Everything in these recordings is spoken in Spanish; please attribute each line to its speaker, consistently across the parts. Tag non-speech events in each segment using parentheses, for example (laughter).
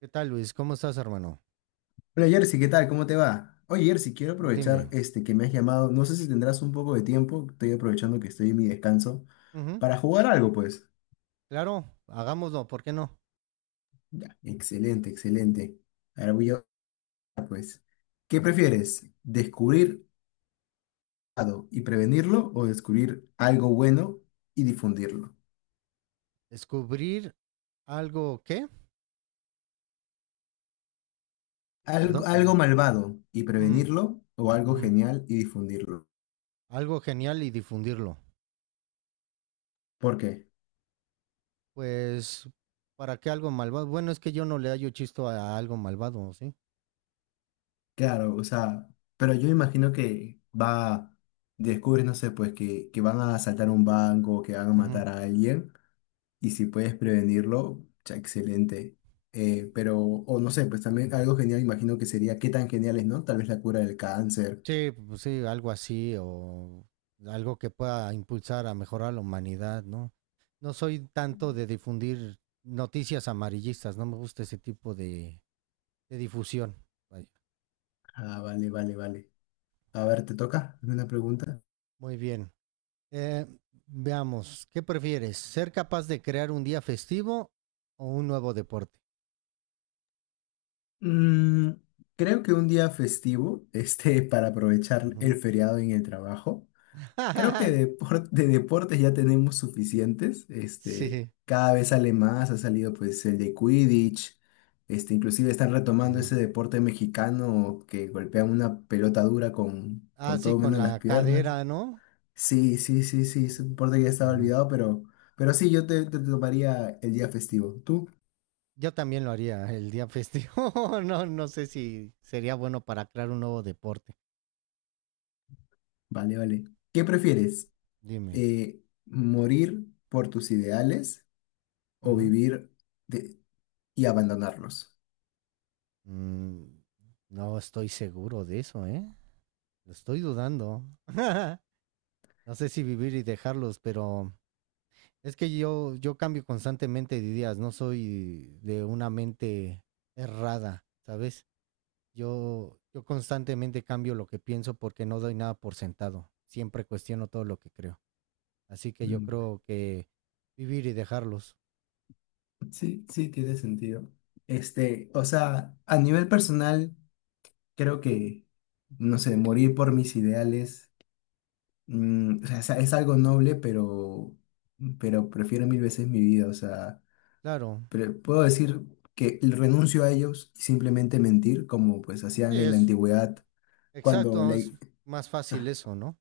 Speaker 1: ¿Qué tal, Luis? ¿Cómo estás, hermano?
Speaker 2: Hola Jersey, ¿qué tal? ¿Cómo te va? Oye Jersey, quiero aprovechar
Speaker 1: Dime.
Speaker 2: este que me has llamado. No sé si tendrás un poco de tiempo, estoy aprovechando que estoy en mi descanso,
Speaker 1: Ujú.
Speaker 2: para jugar algo, pues.
Speaker 1: Claro, hagámoslo, ¿por qué no?
Speaker 2: Ya, excelente, excelente. Ahora voy a pues. ¿Qué prefieres? ¿Descubrir algo y prevenirlo o descubrir algo bueno y difundirlo?
Speaker 1: Descubrir algo, ¿qué? Perdón.
Speaker 2: Algo malvado y
Speaker 1: Ujú.
Speaker 2: prevenirlo o algo
Speaker 1: Ujú.
Speaker 2: genial y difundirlo.
Speaker 1: Algo genial y difundirlo.
Speaker 2: ¿Por qué?
Speaker 1: Pues, ¿para qué algo malvado? Bueno, es que yo no le hallo chisto a algo malvado, ¿sí?
Speaker 2: Claro, o sea, pero yo imagino que va, descubres, no sé, pues que van a asaltar un banco, que van a
Speaker 1: Ujú.
Speaker 2: matar a alguien, y si puedes prevenirlo, ya excelente. Pero, o no sé, pues también algo genial, imagino que sería, qué tan genial es, ¿no? Tal vez la cura del cáncer.
Speaker 1: Sí, pues sí, algo así o algo que pueda impulsar a mejorar la humanidad, ¿no? No soy tanto de difundir noticias amarillistas, no me gusta ese tipo de difusión. Vaya.
Speaker 2: Ah, vale, vale, vale. A ver, ¿te toca? Hazme una pregunta.
Speaker 1: Muy bien. Eh, veamos, ¿qué prefieres? ¿Ser capaz de crear un día festivo o un nuevo deporte?
Speaker 2: Mm, Creo que un día festivo, (laughs) este, para aprovechar el
Speaker 1: Ujú.
Speaker 2: feriado en el trabajo. Creo que
Speaker 1: (laughs)
Speaker 2: de deportes ya tenemos suficientes. Este,
Speaker 1: sí.
Speaker 2: cada vez sale más, ha salido pues el de Quidditch. Este, inclusive están retomando
Speaker 1: Ujú.
Speaker 2: ese deporte mexicano que golpean una pelota dura con,
Speaker 1: Ah,
Speaker 2: con
Speaker 1: sí,
Speaker 2: todo
Speaker 1: con
Speaker 2: menos las
Speaker 1: la
Speaker 2: piernas.
Speaker 1: cadera, ¿no?
Speaker 2: Sí, sí, sí, sí, es un deporte que ya estaba
Speaker 1: Ujú.
Speaker 2: olvidado, pero, sí, yo te tomaría el día festivo. ¿Tú?
Speaker 1: Yo también lo haría el día festivo. (laughs) No, no sé si sería bueno para crear un nuevo deporte.
Speaker 2: Vale, vale. ¿Qué prefieres?
Speaker 1: Dime.
Speaker 2: ¿Morir por tus ideales o
Speaker 1: Ujú.
Speaker 2: vivir de- y abandonarlos?
Speaker 1: Mm, no estoy seguro de eso, ¿eh? Lo estoy dudando. (laughs) No sé si vivir y dejarlos, pero es que yo cambio constantemente de ideas, no soy de una mente errada, ¿sabes? Yo constantemente cambio lo que pienso porque no doy nada por sentado. Siempre cuestiono todo lo que creo. Así que yo
Speaker 2: Mm,
Speaker 1: creo que vivir y dejarlos.
Speaker 2: sí, sí, tiene sentido. Este, o sea, a nivel personal, creo que, no sé, morir por mis ideales, o sea, es algo noble, pero prefiero mil veces mi vida, o sea,
Speaker 1: Claro,
Speaker 2: pero puedo decir que renuncio a ellos y simplemente mentir, como pues
Speaker 1: sí,
Speaker 2: hacían en la
Speaker 1: es
Speaker 2: antigüedad, cuando
Speaker 1: exacto, es más
Speaker 2: la,
Speaker 1: fácil eso, ¿no?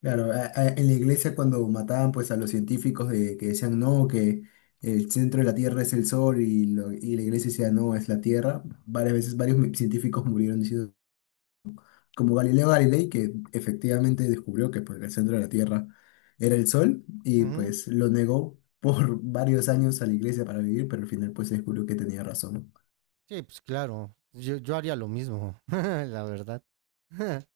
Speaker 2: claro, en la iglesia cuando mataban pues a los científicos que decían no, que el centro de la Tierra es el Sol y, y la iglesia decía no, es la Tierra, varias veces varios científicos murieron diciendo, como Galileo Galilei, que efectivamente descubrió que pues, el centro de la Tierra era el Sol y
Speaker 1: Ujú.
Speaker 2: pues lo negó por (laughs) varios años a la iglesia para vivir, pero al final pues se descubrió que tenía razón.
Speaker 1: Sí, pues claro, yo haría lo mismo, (laughs) la verdad. (laughs)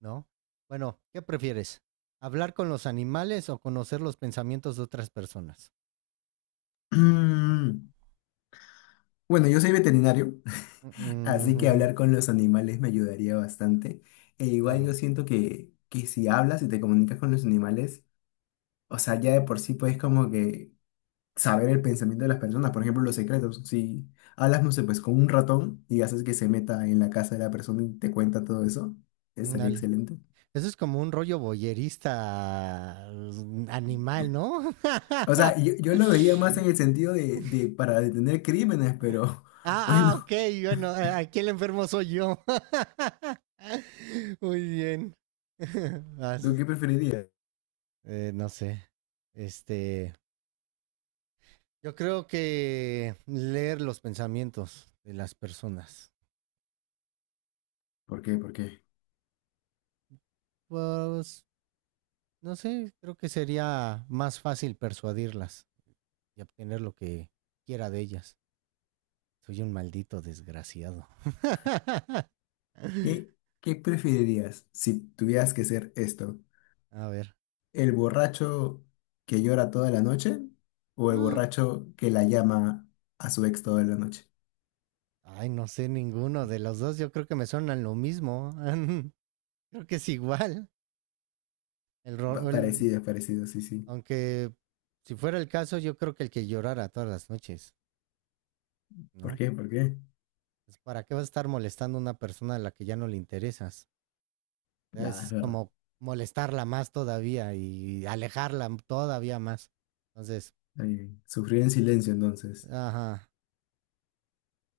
Speaker 1: ¿no? Bueno, ¿qué prefieres? ¿Hablar con los animales o conocer los pensamientos de otras personas?
Speaker 2: (clears throat) Bueno, yo soy veterinario, así que
Speaker 1: Mm.
Speaker 2: hablar con los animales me ayudaría bastante. E igual yo
Speaker 1: Claro.
Speaker 2: siento que si hablas y te comunicas con los animales, o sea, ya de por sí puedes como que saber el pensamiento de las personas, por ejemplo, los secretos. Si hablas, no sé, pues con un ratón y haces que se meta en la casa de la persona y te cuenta todo eso,
Speaker 1: Mm,
Speaker 2: estaría
Speaker 1: dale.
Speaker 2: excelente.
Speaker 1: Eso es como un rollo boyerista, animal, ¿no?
Speaker 2: O sea, yo,
Speaker 1: (laughs)
Speaker 2: yo lo veía más en el sentido de para detener crímenes, pero (laughs)
Speaker 1: ah, ah, ok,
Speaker 2: bueno,
Speaker 1: bueno, aquí el enfermo soy yo. (laughs) Muy bien. (laughs)
Speaker 2: ¿tú
Speaker 1: Vas.
Speaker 2: qué preferirías?
Speaker 1: No sé. Este, yo creo que leer los pensamientos de las personas.
Speaker 2: ¿Por qué? ¿Por qué?
Speaker 1: Pues no sé, creo que sería más fácil persuadirlas y obtener lo que quiera de ellas. Soy un maldito desgraciado.
Speaker 2: ¿Qué,
Speaker 1: (laughs)
Speaker 2: qué preferirías si tuvieras que hacer esto?
Speaker 1: A ver.
Speaker 2: ¿El borracho que llora toda la noche o el borracho que la llama a su ex toda la noche?
Speaker 1: Ay, no sé ninguno de los dos. Yo creo que me suenan lo mismo. (laughs) creo que es igual. El, ro- el-
Speaker 2: Parecido, es parecido, sí, sí.
Speaker 1: aunque si fuera el caso, yo creo que el que llorara todas las noches,
Speaker 2: ¿Por
Speaker 1: ¿no?
Speaker 2: qué? ¿Por qué?
Speaker 1: Pues, ¿para qué vas a estar molestando a una persona a la que ya no le interesas?
Speaker 2: Nada, es
Speaker 1: Es
Speaker 2: verdad.
Speaker 1: como molestarla más todavía y alejarla todavía más. Entonces,
Speaker 2: Está bien. Sufrir en silencio entonces.
Speaker 1: ajá,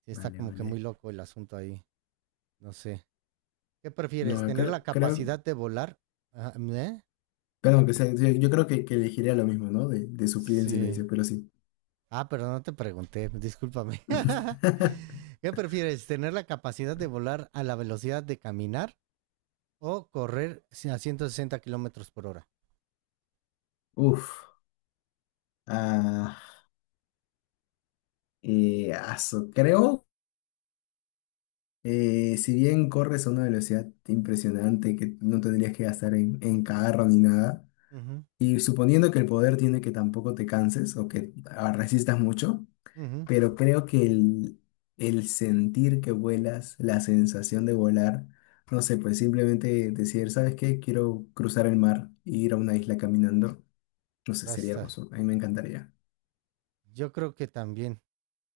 Speaker 1: sí está
Speaker 2: Vale,
Speaker 1: como que
Speaker 2: vale.
Speaker 1: muy loco el asunto ahí. No sé. ¿Qué prefieres?
Speaker 2: No,
Speaker 1: ¿Tener la
Speaker 2: creo,
Speaker 1: capacidad de volar? Ah, ¿eh?
Speaker 2: perdón, sí, yo creo que, elegiría lo mismo, ¿no? De sufrir en
Speaker 1: Sí.
Speaker 2: silencio, pero sí.
Speaker 1: Ah, pero no te pregunté, discúlpame. (laughs)
Speaker 2: (laughs)
Speaker 1: ¿Qué prefieres? ¿Tener la capacidad de volar a la velocidad de caminar o correr si a 160 kilómetros por hora?
Speaker 2: Uf. Ah, aso, creo. Si bien corres a una velocidad impresionante que no tendrías que gastar en, carro ni nada,
Speaker 1: Ujú.
Speaker 2: y suponiendo que el poder tiene que tampoco te canses o que resistas mucho,
Speaker 1: Ujú.
Speaker 2: pero creo que el, sentir que vuelas, la sensación de volar, no sé, pues simplemente decir, ¿sabes qué? Quiero cruzar el mar e ir a una isla caminando, no sé,
Speaker 1: Ya.
Speaker 2: sería hermoso, a mí me encantaría.
Speaker 1: Yo creo que también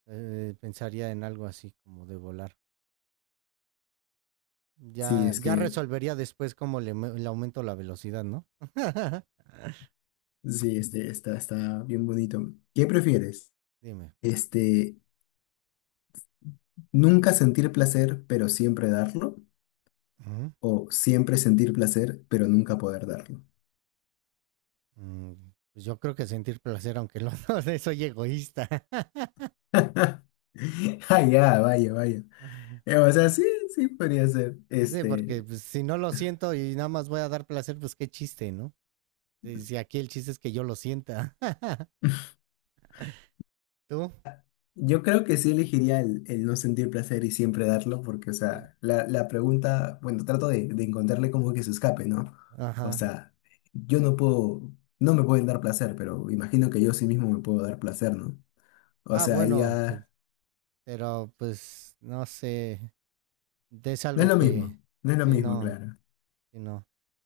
Speaker 1: pensaría en algo así como de volar.
Speaker 2: Sí,
Speaker 1: Ya,
Speaker 2: es
Speaker 1: ya
Speaker 2: que
Speaker 1: resolvería después cómo le, aumento la velocidad, ¿no? (laughs)
Speaker 2: sí, este, está, bien bonito. ¿Qué prefieres?
Speaker 1: Dime.
Speaker 2: Este, nunca sentir placer, pero siempre darlo. O siempre sentir placer, pero nunca poder darlo.
Speaker 1: Mm, Pues yo creo que sentir placer, aunque lo no, (laughs) soy egoísta. (laughs)
Speaker 2: (laughs) Ah, ya, vaya, vaya. O sea, sí, sí podría ser.
Speaker 1: Sí, porque
Speaker 2: Este,
Speaker 1: pues, si no lo siento y nada más voy a dar placer, pues qué chiste, ¿no? Si aquí el chiste es que yo lo sienta. (laughs) ¿Tú?
Speaker 2: yo creo que sí elegiría el, no sentir placer y siempre darlo, porque, o
Speaker 1: Sí.
Speaker 2: sea, la, pregunta, bueno, trato de, encontrarle como que se escape, ¿no? O
Speaker 1: Ajá.
Speaker 2: sea, yo no puedo, no me pueden dar placer, pero imagino que yo sí mismo me puedo dar placer, ¿no? O
Speaker 1: Ah,
Speaker 2: sea, ahí
Speaker 1: bueno,
Speaker 2: ya
Speaker 1: pero pues no sé, es
Speaker 2: no es
Speaker 1: algo
Speaker 2: lo
Speaker 1: que,
Speaker 2: mismo, no es lo
Speaker 1: si
Speaker 2: mismo,
Speaker 1: no,
Speaker 2: claro.
Speaker 1: si no.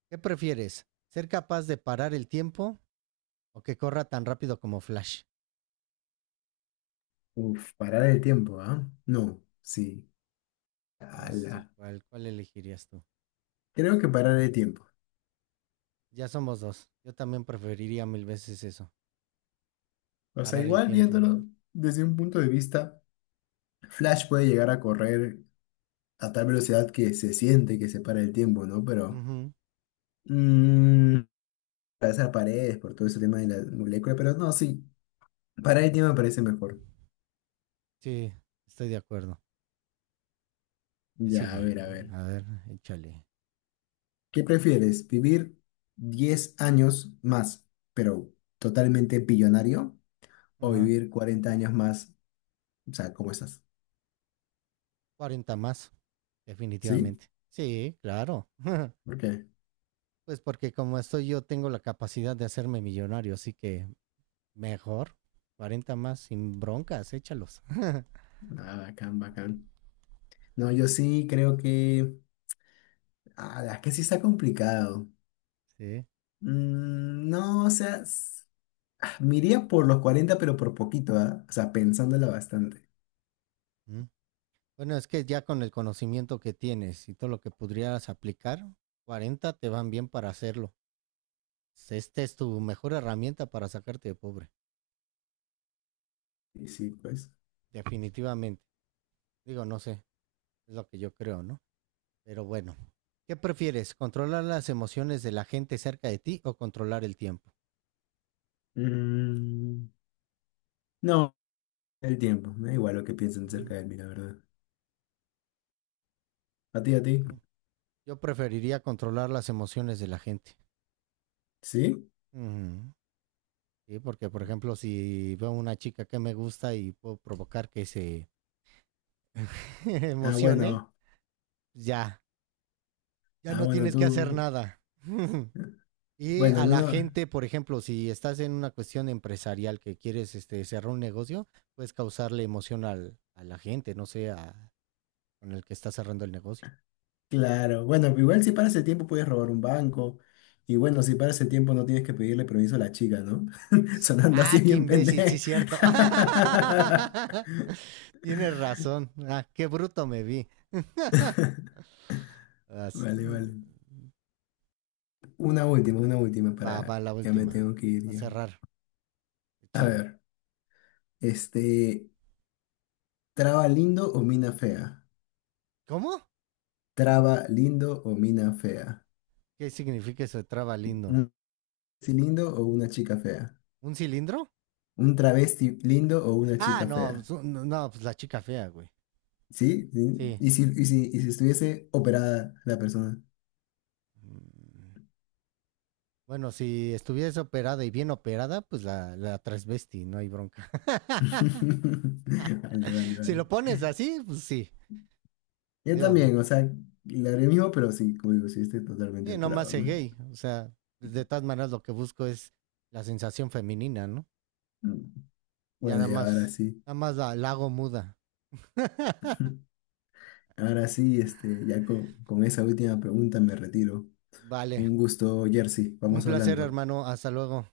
Speaker 1: ¿Qué prefieres? ¿Ser capaz de parar el tiempo o que corra tan rápido como Flash?
Speaker 2: Uf, parar el tiempo, ¿ah? No, sí.
Speaker 1: No sé
Speaker 2: Ala.
Speaker 1: cuál elegirías tú.
Speaker 2: Creo que parar el tiempo.
Speaker 1: Ya somos dos. Yo también preferiría mil veces eso.
Speaker 2: O sea,
Speaker 1: Parar el
Speaker 2: igual
Speaker 1: tiempo.
Speaker 2: viéndolo desde un punto de vista, Flash puede llegar a correr a tal velocidad que se siente que se para el tiempo, ¿no? Pero…
Speaker 1: Ujú.
Speaker 2: Mmm, atravesar paredes por todo ese tema de la molécula, pero no, sí. Parar el tiempo me parece mejor.
Speaker 1: Sí, estoy de acuerdo. ¿Qué
Speaker 2: Ya, a
Speaker 1: sigue?
Speaker 2: ver, a ver.
Speaker 1: A ver, échale.
Speaker 2: ¿Qué prefieres? ¿Vivir 10 años más, pero totalmente billonario? ¿O
Speaker 1: Ajá.
Speaker 2: vivir 40 años más? O sea, ¿cómo estás?
Speaker 1: 40 más,
Speaker 2: ¿Sí?
Speaker 1: definitivamente. Sí, claro.
Speaker 2: Ok,
Speaker 1: Pues porque como estoy yo tengo la capacidad de hacerme millonario, así que mejor. 40 más sin broncas, échalos. (laughs)
Speaker 2: ah, bacán, bacán. No, yo sí creo que. Ah, es que sí está complicado.
Speaker 1: Sí.
Speaker 2: No, o sea, me iría por los 40, pero por poquito, ¿ah? O sea, pensándola bastante.
Speaker 1: Mm. Bueno, es que ya con el conocimiento que tienes y todo lo que podrías aplicar, 40 te van bien para hacerlo. Esta es tu mejor herramienta para sacarte de pobre,
Speaker 2: Y sí, pues.
Speaker 1: definitivamente. Digo, no sé, es lo que yo creo, ¿no? Pero bueno, ¿qué prefieres? ¿Controlar las emociones de la gente cerca de ti o controlar el tiempo?
Speaker 2: Mm, no, el tiempo. Me da igual lo que piensen
Speaker 1: Ujú.
Speaker 2: acerca de mí, la verdad. ¿A ti, a ti?
Speaker 1: Sí. Yo preferiría controlar las emociones de la gente.
Speaker 2: ¿Sí?
Speaker 1: Ujú. Sí, porque por ejemplo, si veo una chica que me gusta y puedo provocar que se (laughs)
Speaker 2: Ah,
Speaker 1: emocione,
Speaker 2: bueno.
Speaker 1: ya, ya
Speaker 2: Ah,
Speaker 1: no
Speaker 2: bueno,
Speaker 1: tienes que hacer
Speaker 2: tú.
Speaker 1: nada. (laughs)
Speaker 2: Eh,
Speaker 1: y
Speaker 2: bueno, al
Speaker 1: a la
Speaker 2: menos.
Speaker 1: gente, por ejemplo, si estás en una cuestión empresarial que quieres este, cerrar un negocio, puedes causarle emoción a la gente, no sé, con el que está cerrando el negocio.
Speaker 2: Claro, bueno, igual si paras el tiempo puedes robar un banco. Y bueno, si paras el tiempo no tienes que pedirle permiso a la chica, ¿no? (laughs) Sonando así
Speaker 1: Ah, qué
Speaker 2: bien
Speaker 1: imbécil, sí
Speaker 2: pendejo.
Speaker 1: cierto.
Speaker 2: (laughs)
Speaker 1: (laughs) Tienes razón. Ah, qué bruto me vi. As-
Speaker 2: Vale, vale. Una última
Speaker 1: va
Speaker 2: para…
Speaker 1: la
Speaker 2: Ya me
Speaker 1: última.
Speaker 2: tengo que ir
Speaker 1: Va a
Speaker 2: ya.
Speaker 1: cerrar.
Speaker 2: A
Speaker 1: Échale.
Speaker 2: ver, este… ¿Traba lindo o mina fea?
Speaker 1: ¿Cómo?
Speaker 2: ¿Traba lindo o mina fea?
Speaker 1: ¿Qué significa eso de traba lindo?
Speaker 2: ¿Un travesti lindo o una chica fea?
Speaker 1: ¿Un cilindro?
Speaker 2: ¿Un travesti lindo o una
Speaker 1: Ah,
Speaker 2: chica
Speaker 1: no,
Speaker 2: fea?
Speaker 1: pues, no, pues la chica fea, güey.
Speaker 2: ¿Sí? ¿Sí?
Speaker 1: Sí.
Speaker 2: ¿Y si estuviese operada la persona?
Speaker 1: Mm, bueno, si estuvieras operada y bien operada, pues la transvesti, no hay bronca. (laughs)
Speaker 2: (laughs) Vale, vale,
Speaker 1: Si
Speaker 2: vale.
Speaker 1: lo pones así, pues sí.
Speaker 2: Yo
Speaker 1: Digo,
Speaker 2: también, o sea, le haré mismo, pero sí, como digo, sí estoy totalmente
Speaker 1: sí, no más
Speaker 2: operado,
Speaker 1: sé
Speaker 2: ¿no?
Speaker 1: gay. O sea, de todas maneras lo que busco es la sensación femenina, ¿no?
Speaker 2: Mm.
Speaker 1: Ya nada
Speaker 2: Bueno, y ahora
Speaker 1: más,
Speaker 2: sí,
Speaker 1: nada más la hago muda.
Speaker 2: (laughs) ahora sí, este, ya con esa última pregunta me retiro.
Speaker 1: Vale.
Speaker 2: Un gusto, Jersey,
Speaker 1: Un
Speaker 2: vamos
Speaker 1: placer,
Speaker 2: hablando.
Speaker 1: hermano. Hasta luego.